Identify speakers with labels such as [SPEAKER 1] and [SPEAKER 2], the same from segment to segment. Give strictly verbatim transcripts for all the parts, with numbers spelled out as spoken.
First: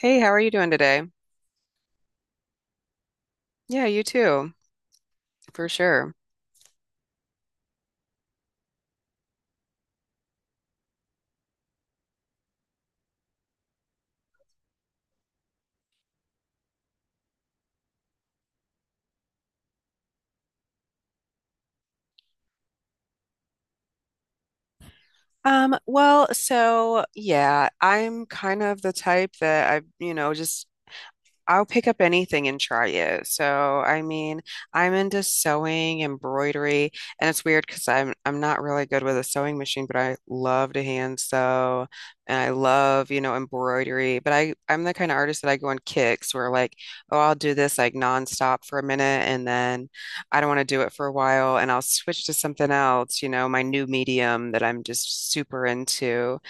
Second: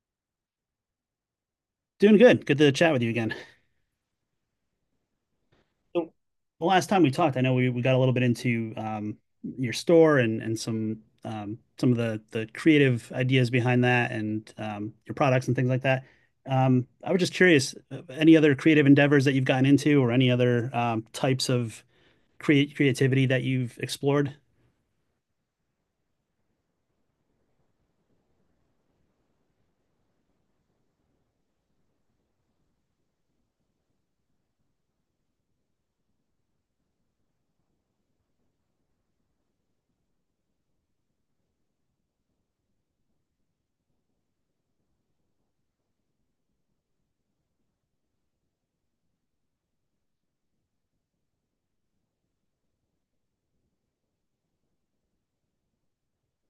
[SPEAKER 1] Hey, how are you doing today?
[SPEAKER 2] Doing good. Good to chat with you again.
[SPEAKER 1] Yeah, you too, for
[SPEAKER 2] So,
[SPEAKER 1] sure.
[SPEAKER 2] the last time we talked, I know we, we got a little bit into um, your store and and some um, some of the the creative ideas behind that and um, your products and things like that. Um, I was just curious, uh, any other creative endeavors that you've gotten into or any other um, types of create creativity that you've explored?
[SPEAKER 1] Um, well, so yeah, I'm kind of the type that I, you know, just I'll pick up anything and try it. So, I mean, I'm into sewing, embroidery, and it's weird because I'm I'm not really good with a sewing machine, but I love to hand sew and I love, you know, embroidery. But I I'm the kind of artist that I go on kicks where, like, oh, I'll do this like nonstop for a minute and then I don't want to do it for a while and I'll switch to something else, you know, my new medium that I'm just super into.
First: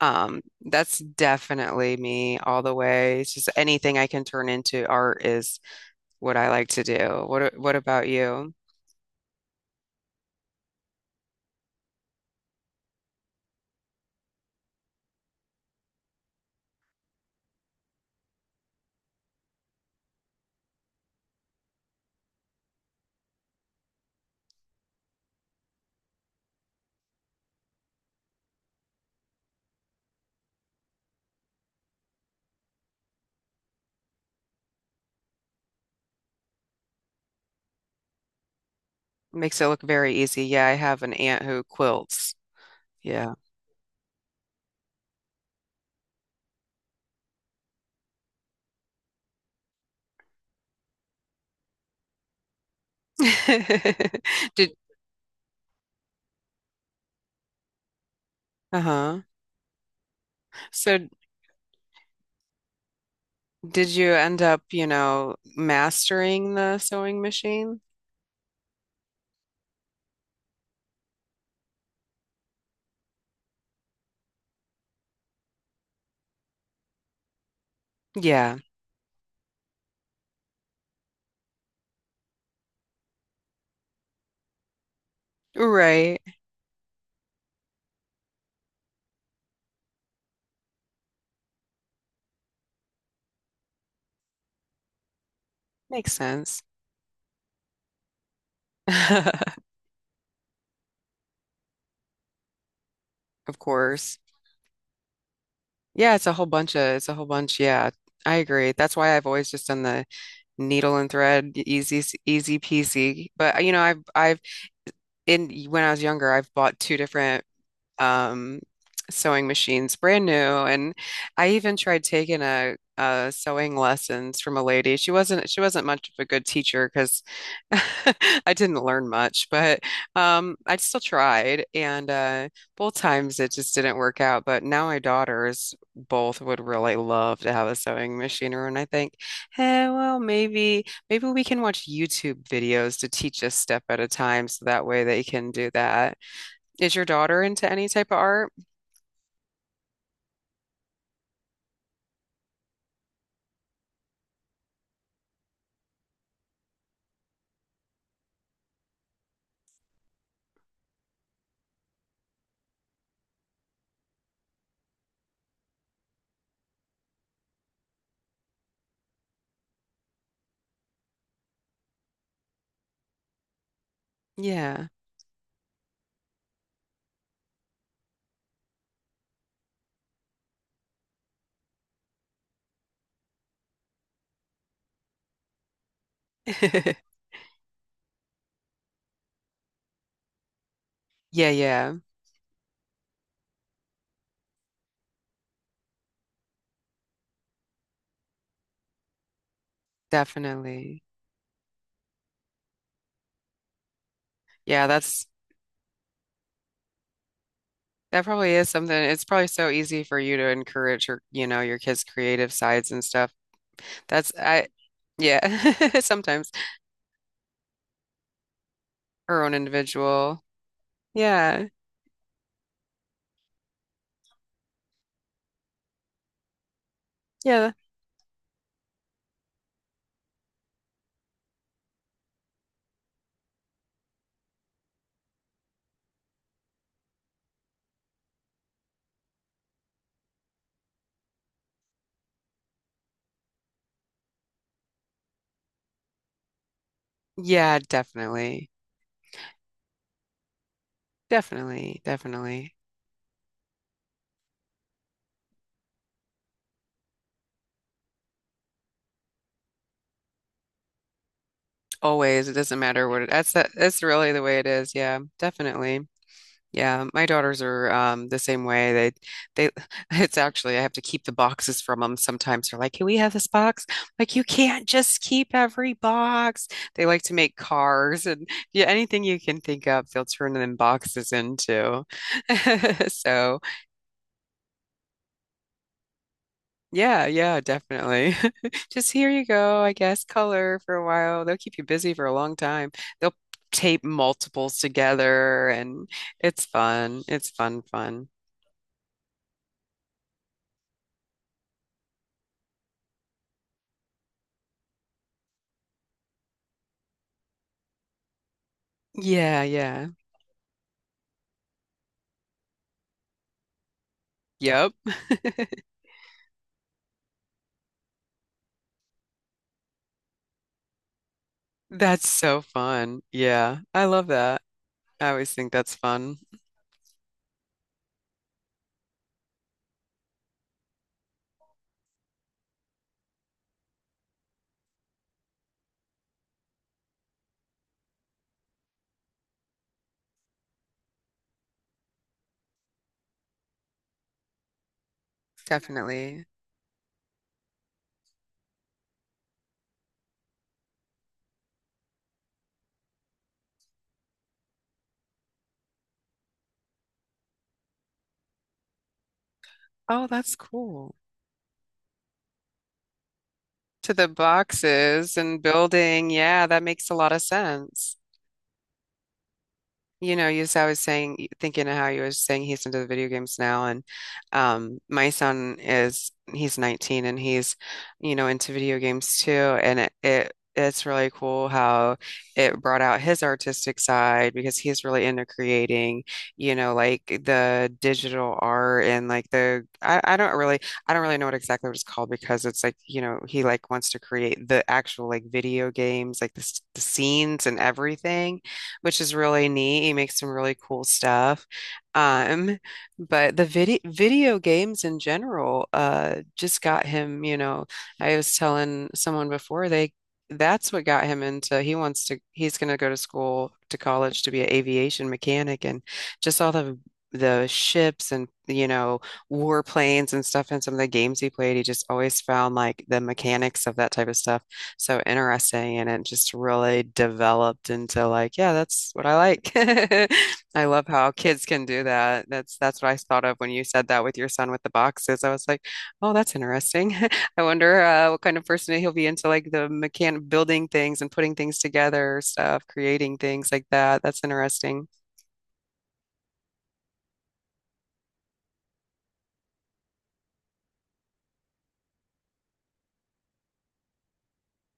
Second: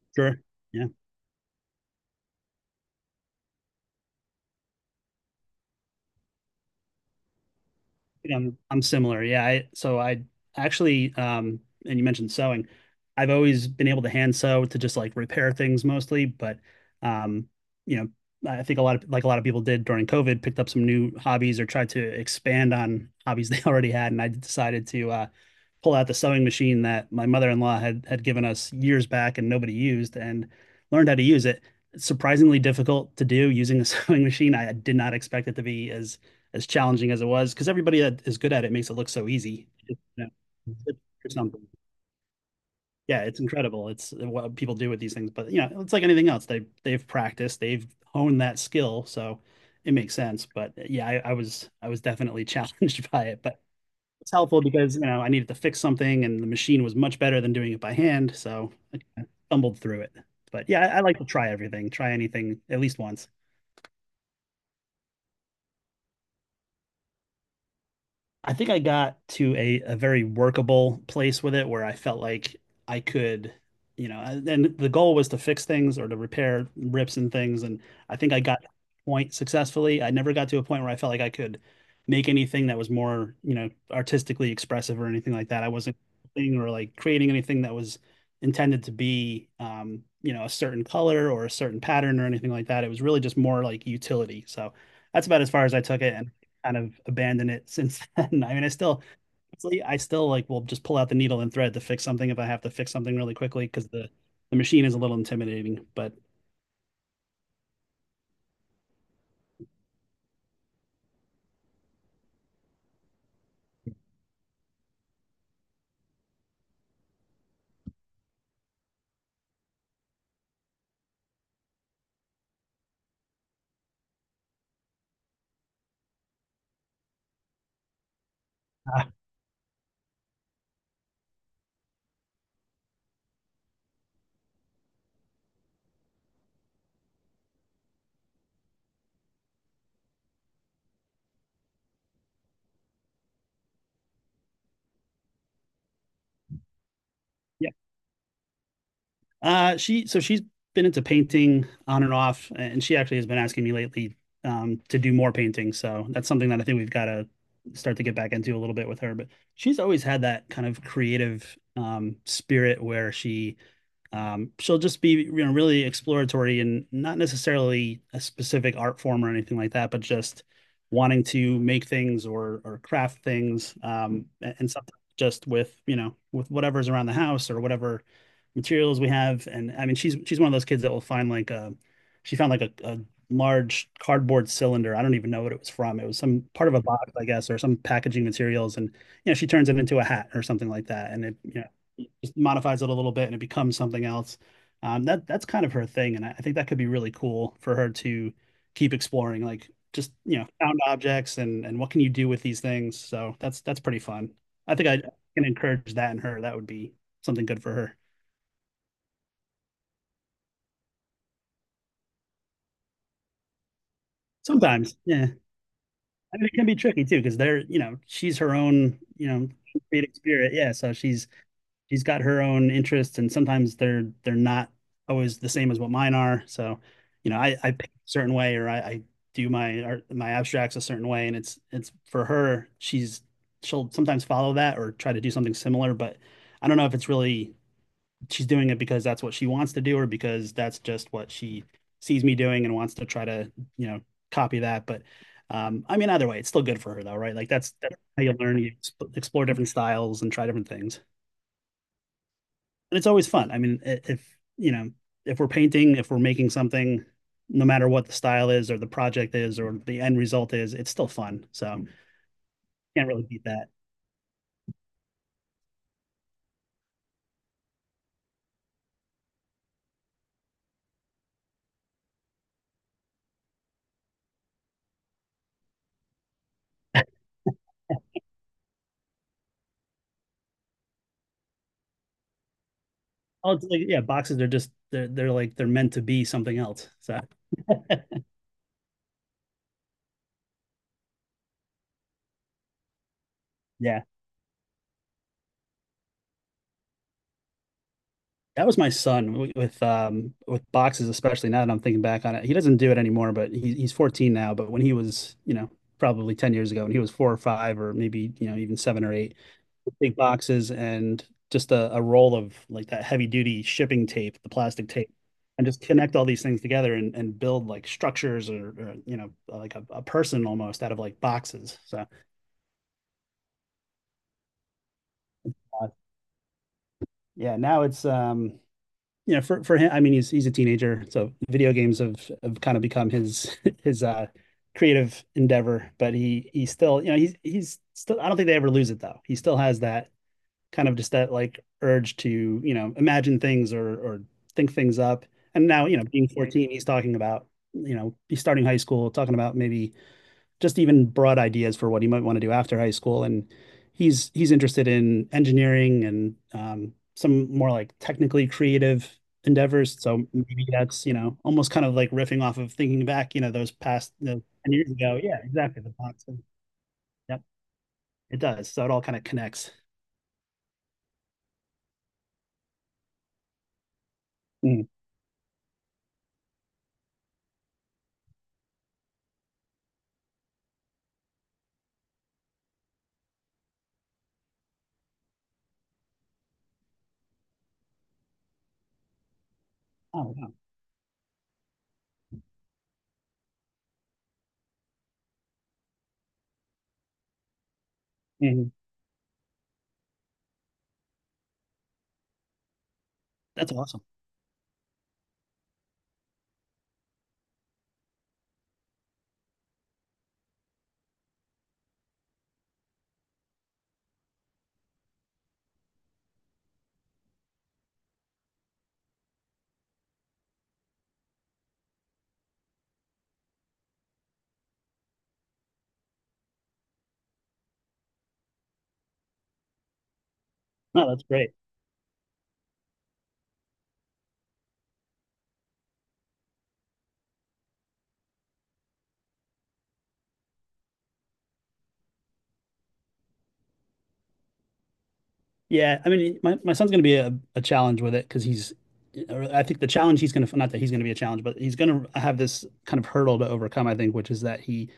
[SPEAKER 1] Um,
[SPEAKER 2] Sure. Yeah.
[SPEAKER 1] that's definitely me all the way. It's just anything I can turn into art is what I like to do. What a- what about you?
[SPEAKER 2] I'm I'm similar. Yeah. I, so I actually, um, and you mentioned sewing. I've always been able to hand sew to just like repair things mostly, but um, you know, I think a lot of like a lot of people did during COVID, picked up some new hobbies or tried to expand on hobbies they already had. And I decided to uh, pull out the sewing machine that my mother-in-law had had given us years back and nobody used, and learned how to use it. It's surprisingly difficult to do using a sewing machine. I did not expect it to be as as challenging as it was because everybody that is good at it makes it look so
[SPEAKER 1] Makes it
[SPEAKER 2] easy.
[SPEAKER 1] look
[SPEAKER 2] You
[SPEAKER 1] very
[SPEAKER 2] know,
[SPEAKER 1] easy. Yeah, I have an
[SPEAKER 2] or
[SPEAKER 1] aunt who
[SPEAKER 2] something.
[SPEAKER 1] quilts.
[SPEAKER 2] Yeah,
[SPEAKER 1] Yeah.
[SPEAKER 2] it's incredible. It's what people do with these things, but you know, it's like anything else. They they've practiced, they've honed that skill, so it makes sense. But yeah, I, I was I was definitely challenged by it, but it's helpful
[SPEAKER 1] Did
[SPEAKER 2] because you know I needed to fix something, and the machine was much better than doing it by hand, so
[SPEAKER 1] uh-huh.
[SPEAKER 2] I stumbled through it. But yeah, I, I
[SPEAKER 1] So
[SPEAKER 2] like to try everything, try anything at least once.
[SPEAKER 1] did you end up, you know, mastering the sewing machine?
[SPEAKER 2] I think I got to a, a very workable place with it where I felt like I could, you know, and and the goal was to fix things or to repair rips and things. And I think I
[SPEAKER 1] Yeah.
[SPEAKER 2] got to a point successfully. I never got to a point where I felt like I could make anything that was more, you know, artistically expressive or anything like that. I wasn't
[SPEAKER 1] Right.
[SPEAKER 2] thing or like creating anything that was intended to be, um, you know, a certain color or a certain pattern or anything like that. It was really just more like utility. So that's about as far as I took
[SPEAKER 1] Makes
[SPEAKER 2] it,
[SPEAKER 1] sense.
[SPEAKER 2] kind of abandoned it since then. I mean, I still, I still like will just pull out the needle and thread to fix something if I have to fix something really
[SPEAKER 1] Of
[SPEAKER 2] quickly because the
[SPEAKER 1] course.
[SPEAKER 2] the machine is a little intimidating.
[SPEAKER 1] Yeah,
[SPEAKER 2] But
[SPEAKER 1] it's a whole bunch of it's a whole bunch. Yeah, I agree. That's why I've always just done the needle and thread, e-, easy, easy peasy. But you know, I've I've in when I was younger, I've bought two different um, sewing machines, brand new. And I even tried taking a, a sewing lessons from a lady. She wasn't she wasn't much of a good teacher because I didn't learn much, but um, I still tried. And uh, both times it just didn't work out. But now my daughters both would really love to have a sewing machine, and I think, hey, well, maybe maybe we can watch YouTube videos to teach us step at a time, so that way they can do that. Is your daughter into
[SPEAKER 2] yeah,
[SPEAKER 1] any type of art?
[SPEAKER 2] uh, she so she's been into painting on and off, and she actually has been asking me lately um, to do more painting. So that's something that I think we've got to start to get back into a little bit with her. But she's always had that kind of creative um, spirit where she, Um, she'll just be, you know, really exploratory and not necessarily a specific art form or anything like that, but just wanting to make things or or craft things, um, and
[SPEAKER 1] Yeah.
[SPEAKER 2] something just with, you know, with whatever's around the house or whatever materials we have. And I mean, she's she's one of those kids that will find like a, she found like a, a large cardboard cylinder. I don't even know what it was from. It was some part of a box, I guess, or some packaging materials, and you know, she turns it into a hat or something like that, and it,
[SPEAKER 1] Yeah,
[SPEAKER 2] you know,
[SPEAKER 1] yeah,
[SPEAKER 2] just modifies it a little bit and it becomes something else. Um, that that's kind of her thing, and I I think that could be really cool for her to keep exploring, like just you know found
[SPEAKER 1] definitely.
[SPEAKER 2] objects and and what can you do with these things. So that's that's pretty fun. I
[SPEAKER 1] Yeah,
[SPEAKER 2] think I
[SPEAKER 1] that's
[SPEAKER 2] can encourage that in her. That would be something good for her.
[SPEAKER 1] that probably is something. It's probably so easy for you to encourage your, you know, your kids' creative sides and stuff. That's I
[SPEAKER 2] Sometimes, yeah, I
[SPEAKER 1] Yeah.
[SPEAKER 2] mean
[SPEAKER 1] Sometimes,
[SPEAKER 2] it can be tricky too because they're, you know, she's her own, you
[SPEAKER 1] her
[SPEAKER 2] know,
[SPEAKER 1] own
[SPEAKER 2] creative
[SPEAKER 1] individual.
[SPEAKER 2] spirit, yeah. So she's
[SPEAKER 1] Yeah.
[SPEAKER 2] she's got her own interests, and sometimes they're they're not always the same as what mine are. So, you know, I I
[SPEAKER 1] Yeah.
[SPEAKER 2] paint a certain way, or I, I do my art, my abstracts a certain way, and it's it's for her. She's she'll sometimes follow that or try to do something similar, but I don't know if it's really she's doing it because that's what she wants to do or because that's just what she sees me doing and wants to try to, you know, copy that. But um, I mean, either way, it's still good for her though, right? Like that's
[SPEAKER 1] Yeah,
[SPEAKER 2] that's how you learn,
[SPEAKER 1] definitely.
[SPEAKER 2] you explore different styles and try different things
[SPEAKER 1] Definitely, definitely.
[SPEAKER 2] and it's always fun. I mean, if you know, if we're painting, if we're making something, no matter what the style is or the project is or the end result is, it's still fun. So
[SPEAKER 1] Always. It doesn't matter
[SPEAKER 2] can't
[SPEAKER 1] what
[SPEAKER 2] really
[SPEAKER 1] it,
[SPEAKER 2] beat
[SPEAKER 1] that's
[SPEAKER 2] that.
[SPEAKER 1] that's really the way it is. Yeah, definitely. Yeah, my daughters are um, the same way. They, they, it's actually, I have to keep the boxes from them sometimes. They're like, can we have this box? Like, you can't just keep every box. They like to make cars and, yeah, anything you can think of, they'll turn them boxes into.
[SPEAKER 2] Oh,
[SPEAKER 1] So,
[SPEAKER 2] like, yeah, boxes are just they're they're like they're meant to be something else. So
[SPEAKER 1] yeah, yeah, definitely. Just here you go, I guess, color for a while. They'll keep you busy for a long time. They'll
[SPEAKER 2] yeah.
[SPEAKER 1] tape multiples together and it's fun. It's fun, fun.
[SPEAKER 2] That was my son wi- with um with boxes, especially now that I'm thinking back on it. He doesn't do it anymore, but he, he's fourteen now. But when he was, you know, probably ten years ago, and he was four or five, or maybe you know even seven or eight,
[SPEAKER 1] Yeah, yeah.
[SPEAKER 2] big boxes and just a, a roll of like that heavy duty shipping tape, the plastic
[SPEAKER 1] Yep.
[SPEAKER 2] tape, and just connect all these things together and, and build like structures or, or you know like a, a person almost out of like boxes. So
[SPEAKER 1] That's so fun. Yeah. I love that. I always think
[SPEAKER 2] uh,
[SPEAKER 1] that's fun.
[SPEAKER 2] yeah, now it's um you know, for for him, I mean, he's he's a teenager, so video games have have kind of become his his uh creative endeavor. But he he still, you know, he's he's still. I don't think they ever lose it though. He still has that kind of just that like urge to you know imagine things or or think things up. And now you know, being
[SPEAKER 1] Definitely.
[SPEAKER 2] fourteen, he's talking about you know he's starting high school, talking about maybe just even broad ideas for what he might want to do after high school. And he's he's interested in engineering and um, some more like technically creative endeavors.
[SPEAKER 1] Oh,
[SPEAKER 2] So
[SPEAKER 1] that's
[SPEAKER 2] maybe that's, you
[SPEAKER 1] cool.
[SPEAKER 2] know, almost kind of like riffing off of thinking back, you know, those past
[SPEAKER 1] To the
[SPEAKER 2] you know, ten years ago.
[SPEAKER 1] boxes
[SPEAKER 2] Yeah,
[SPEAKER 1] and
[SPEAKER 2] exactly. The box.
[SPEAKER 1] building. Yeah, that makes a lot of
[SPEAKER 2] Yep,
[SPEAKER 1] sense.
[SPEAKER 2] it does. So it all kind of connects.
[SPEAKER 1] You know, you I was saying, thinking of how you were saying he's into the video games now, and
[SPEAKER 2] Mm.
[SPEAKER 1] um, my son is he's nineteen and he's, you know, into video games too, and it, it it's really cool how it brought out his artistic side, because he's really into creating, you know, like the digital art, and like the I,
[SPEAKER 2] Oh,
[SPEAKER 1] I
[SPEAKER 2] wow.
[SPEAKER 1] don't really I don't really know what exactly what it's called, because it's like, you know, he like wants to create the actual, like, video games, like the, s- the scenes and everything,
[SPEAKER 2] Mm.
[SPEAKER 1] which is really neat. He makes some really cool stuff. Um, but the
[SPEAKER 2] That's
[SPEAKER 1] video
[SPEAKER 2] awesome.
[SPEAKER 1] video games in general uh just got him, you know, I was telling someone before, they that's what got him into. He wants to he's going to go to school to college to be an aviation mechanic, and just all the the ships and you know warplanes and stuff, and some of the games he played, he just always found like the mechanics of that type of stuff so interesting. And it just really developed into, like, yeah, that's what I like. I love
[SPEAKER 2] No, that's
[SPEAKER 1] how
[SPEAKER 2] great.
[SPEAKER 1] kids can do that. That's that's what I thought of when you said that with your son with the boxes. I was like, oh, that's interesting. I wonder, uh, what kind of person he'll be, into like the mechan building things and putting things together stuff, creating things like that. That's interesting.
[SPEAKER 2] Yeah, I mean, my, my son's going to be a, a challenge with it because he's, or I think the challenge he's going to, not that he's going to be a challenge, but he's going to have this kind of hurdle to overcome, I think, which is that he,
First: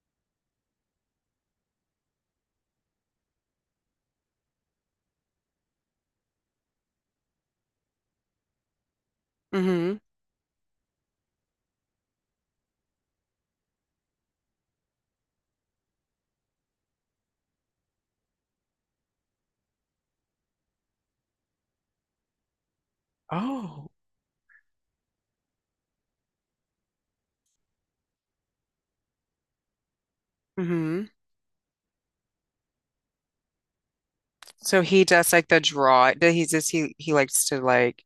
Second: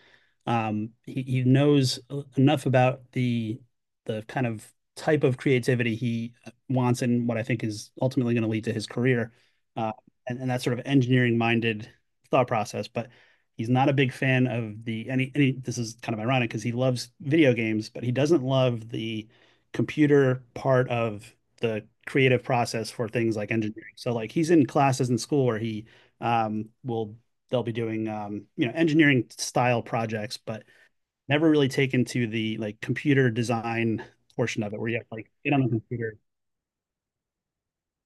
[SPEAKER 2] um, he, he knows enough about the the kind of type of creativity he wants and what I think is ultimately going to lead to his career, uh,
[SPEAKER 1] Mm-hmm.
[SPEAKER 2] and, and that sort of engineering minded thought process. But he's not a big fan of the any any, this is kind of ironic because he loves video games, but he doesn't love the computer part of the creative process for things like
[SPEAKER 1] Oh.
[SPEAKER 2] engineering. So like he's in classes in school where he um, will, they'll be doing um, you know engineering style projects, but
[SPEAKER 1] Mm-hmm.
[SPEAKER 2] never really taken to the like computer design portion of it
[SPEAKER 1] So
[SPEAKER 2] where you
[SPEAKER 1] he
[SPEAKER 2] have to, like,
[SPEAKER 1] does like
[SPEAKER 2] get
[SPEAKER 1] the
[SPEAKER 2] on the
[SPEAKER 1] draw.
[SPEAKER 2] computer.
[SPEAKER 1] He just he he likes to, like,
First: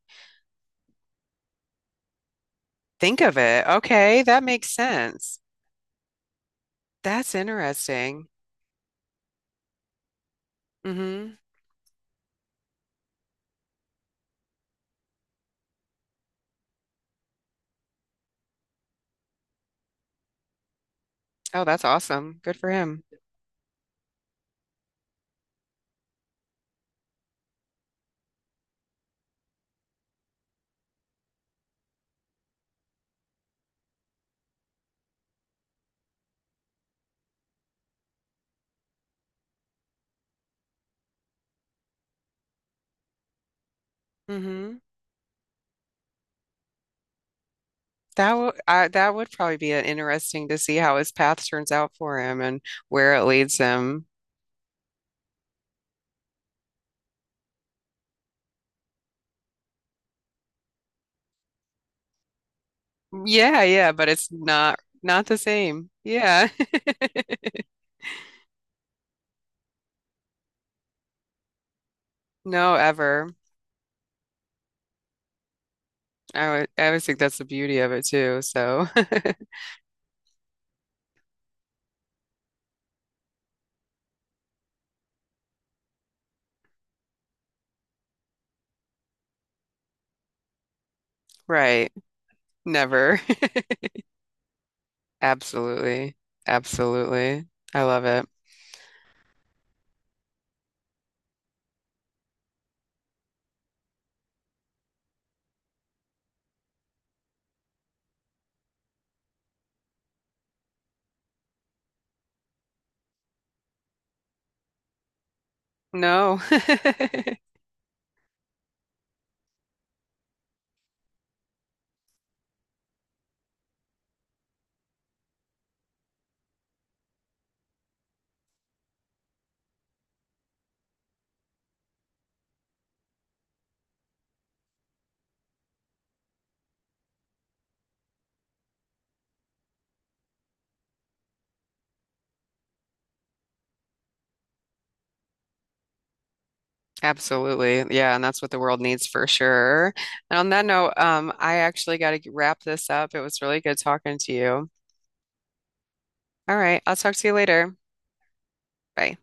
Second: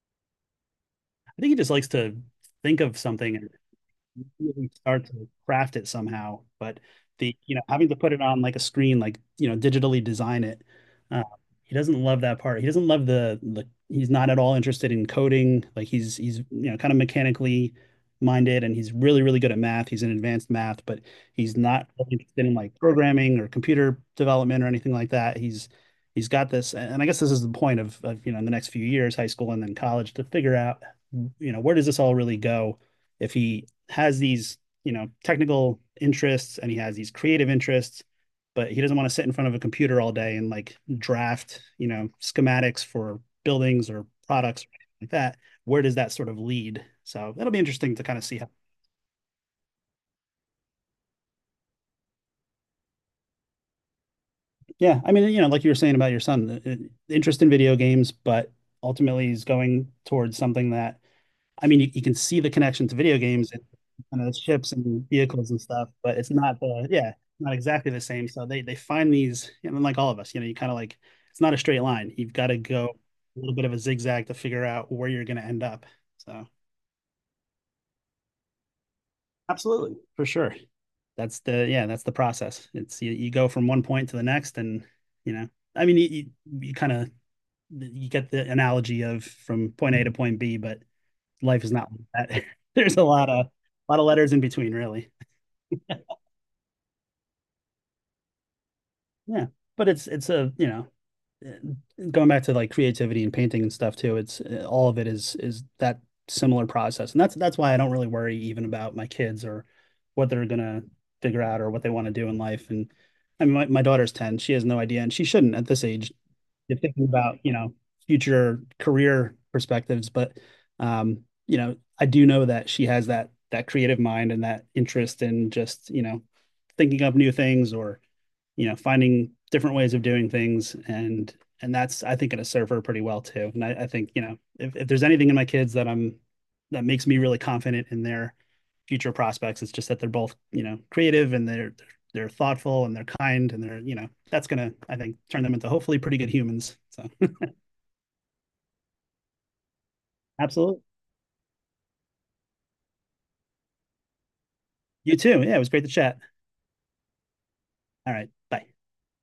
[SPEAKER 2] I think he just likes to think of
[SPEAKER 1] think
[SPEAKER 2] something
[SPEAKER 1] of
[SPEAKER 2] and
[SPEAKER 1] it. Okay, that
[SPEAKER 2] really
[SPEAKER 1] makes
[SPEAKER 2] start to
[SPEAKER 1] sense.
[SPEAKER 2] craft it somehow. But
[SPEAKER 1] That's
[SPEAKER 2] the you know having to put it
[SPEAKER 1] interesting.
[SPEAKER 2] on like a screen, like you know digitally design it, uh,
[SPEAKER 1] Hmm.
[SPEAKER 2] he doesn't love that part. He doesn't love the the. He's not at all interested in coding. Like he's he's you know kind of mechanically minded, and he's really really good at math. He's in advanced math, but he's
[SPEAKER 1] Oh, that's
[SPEAKER 2] not really
[SPEAKER 1] awesome.
[SPEAKER 2] interested in
[SPEAKER 1] Good for
[SPEAKER 2] like
[SPEAKER 1] him.
[SPEAKER 2] programming or computer development or anything like that. He's he's got this, and I guess this is the point of, of you know in the next few years, high school and then college, to figure out you know where does this all really go if he has these, you know, technical interests and he has these creative interests, but he doesn't want to sit in front of a computer all day and like draft, you know, schematics for buildings or products or
[SPEAKER 1] Hmm.
[SPEAKER 2] anything like that, where does that sort of lead? So that'll be interesting to kind of
[SPEAKER 1] That
[SPEAKER 2] see how.
[SPEAKER 1] would I, that would probably be an interesting to see how his path turns out for him and where it leads him.
[SPEAKER 2] Yeah, I mean, you know, like you were saying about your son, the- interest in video games, but ultimately he's going towards something that, I mean, you, you can see the connection to video games and
[SPEAKER 1] Yeah, yeah, but
[SPEAKER 2] kind
[SPEAKER 1] it's
[SPEAKER 2] of ships
[SPEAKER 1] not
[SPEAKER 2] and
[SPEAKER 1] not the
[SPEAKER 2] vehicles and stuff,
[SPEAKER 1] same.
[SPEAKER 2] but it's
[SPEAKER 1] Yeah.
[SPEAKER 2] not the yeah, not exactly the same. So they they find these, and like all of us, you know, you kind of like it's not a straight line. You've got to
[SPEAKER 1] No,
[SPEAKER 2] go
[SPEAKER 1] ever.
[SPEAKER 2] a little bit of a zigzag to figure out where you're going to end up. So
[SPEAKER 1] I would I always think that's the beauty of it too. So,
[SPEAKER 2] absolutely, for sure. That's the yeah, that's the process. It's you, you go from one point to the next, and you know, I mean, you you, you kind of you get the analogy of from point A to point B, but life is not
[SPEAKER 1] right.
[SPEAKER 2] like that. There's a
[SPEAKER 1] Never.
[SPEAKER 2] lot of a lot of letters in between, really.
[SPEAKER 1] Absolutely. Absolutely. I love it.
[SPEAKER 2] Yeah, but it's it's a you know, eh, going back to like creativity and painting and stuff too. It's eh, all of it is is that similar process, and that's that's why I don't really worry even about my kids or what they're gonna figure out or what they want to do in life. And I mean, my, my daughter's ten; she has no idea, and she shouldn't at this age.
[SPEAKER 1] No.
[SPEAKER 2] You're thinking about you know future career perspectives, but um, you know I do know that she has that that creative mind and that interest in just you know thinking up new things or you know finding different ways of doing things and and that's I think going to serve her pretty well too. And I, I think you know if, if there's anything in my kids that I'm, that makes me really confident in their future prospects, it's just that they're both you know creative and they're they're thoughtful and they're kind and they're you know that's gonna I think turn them into hopefully pretty good humans. So
[SPEAKER 1] Absolutely. Yeah, and that's what the world needs for sure. And on that
[SPEAKER 2] absolutely,
[SPEAKER 1] note, um, I actually got to wrap this up. It was really good talking to you.
[SPEAKER 2] you too. Yeah, it was great to chat.
[SPEAKER 1] All right, I'll talk to you later.
[SPEAKER 2] All right, bye.
[SPEAKER 1] Bye.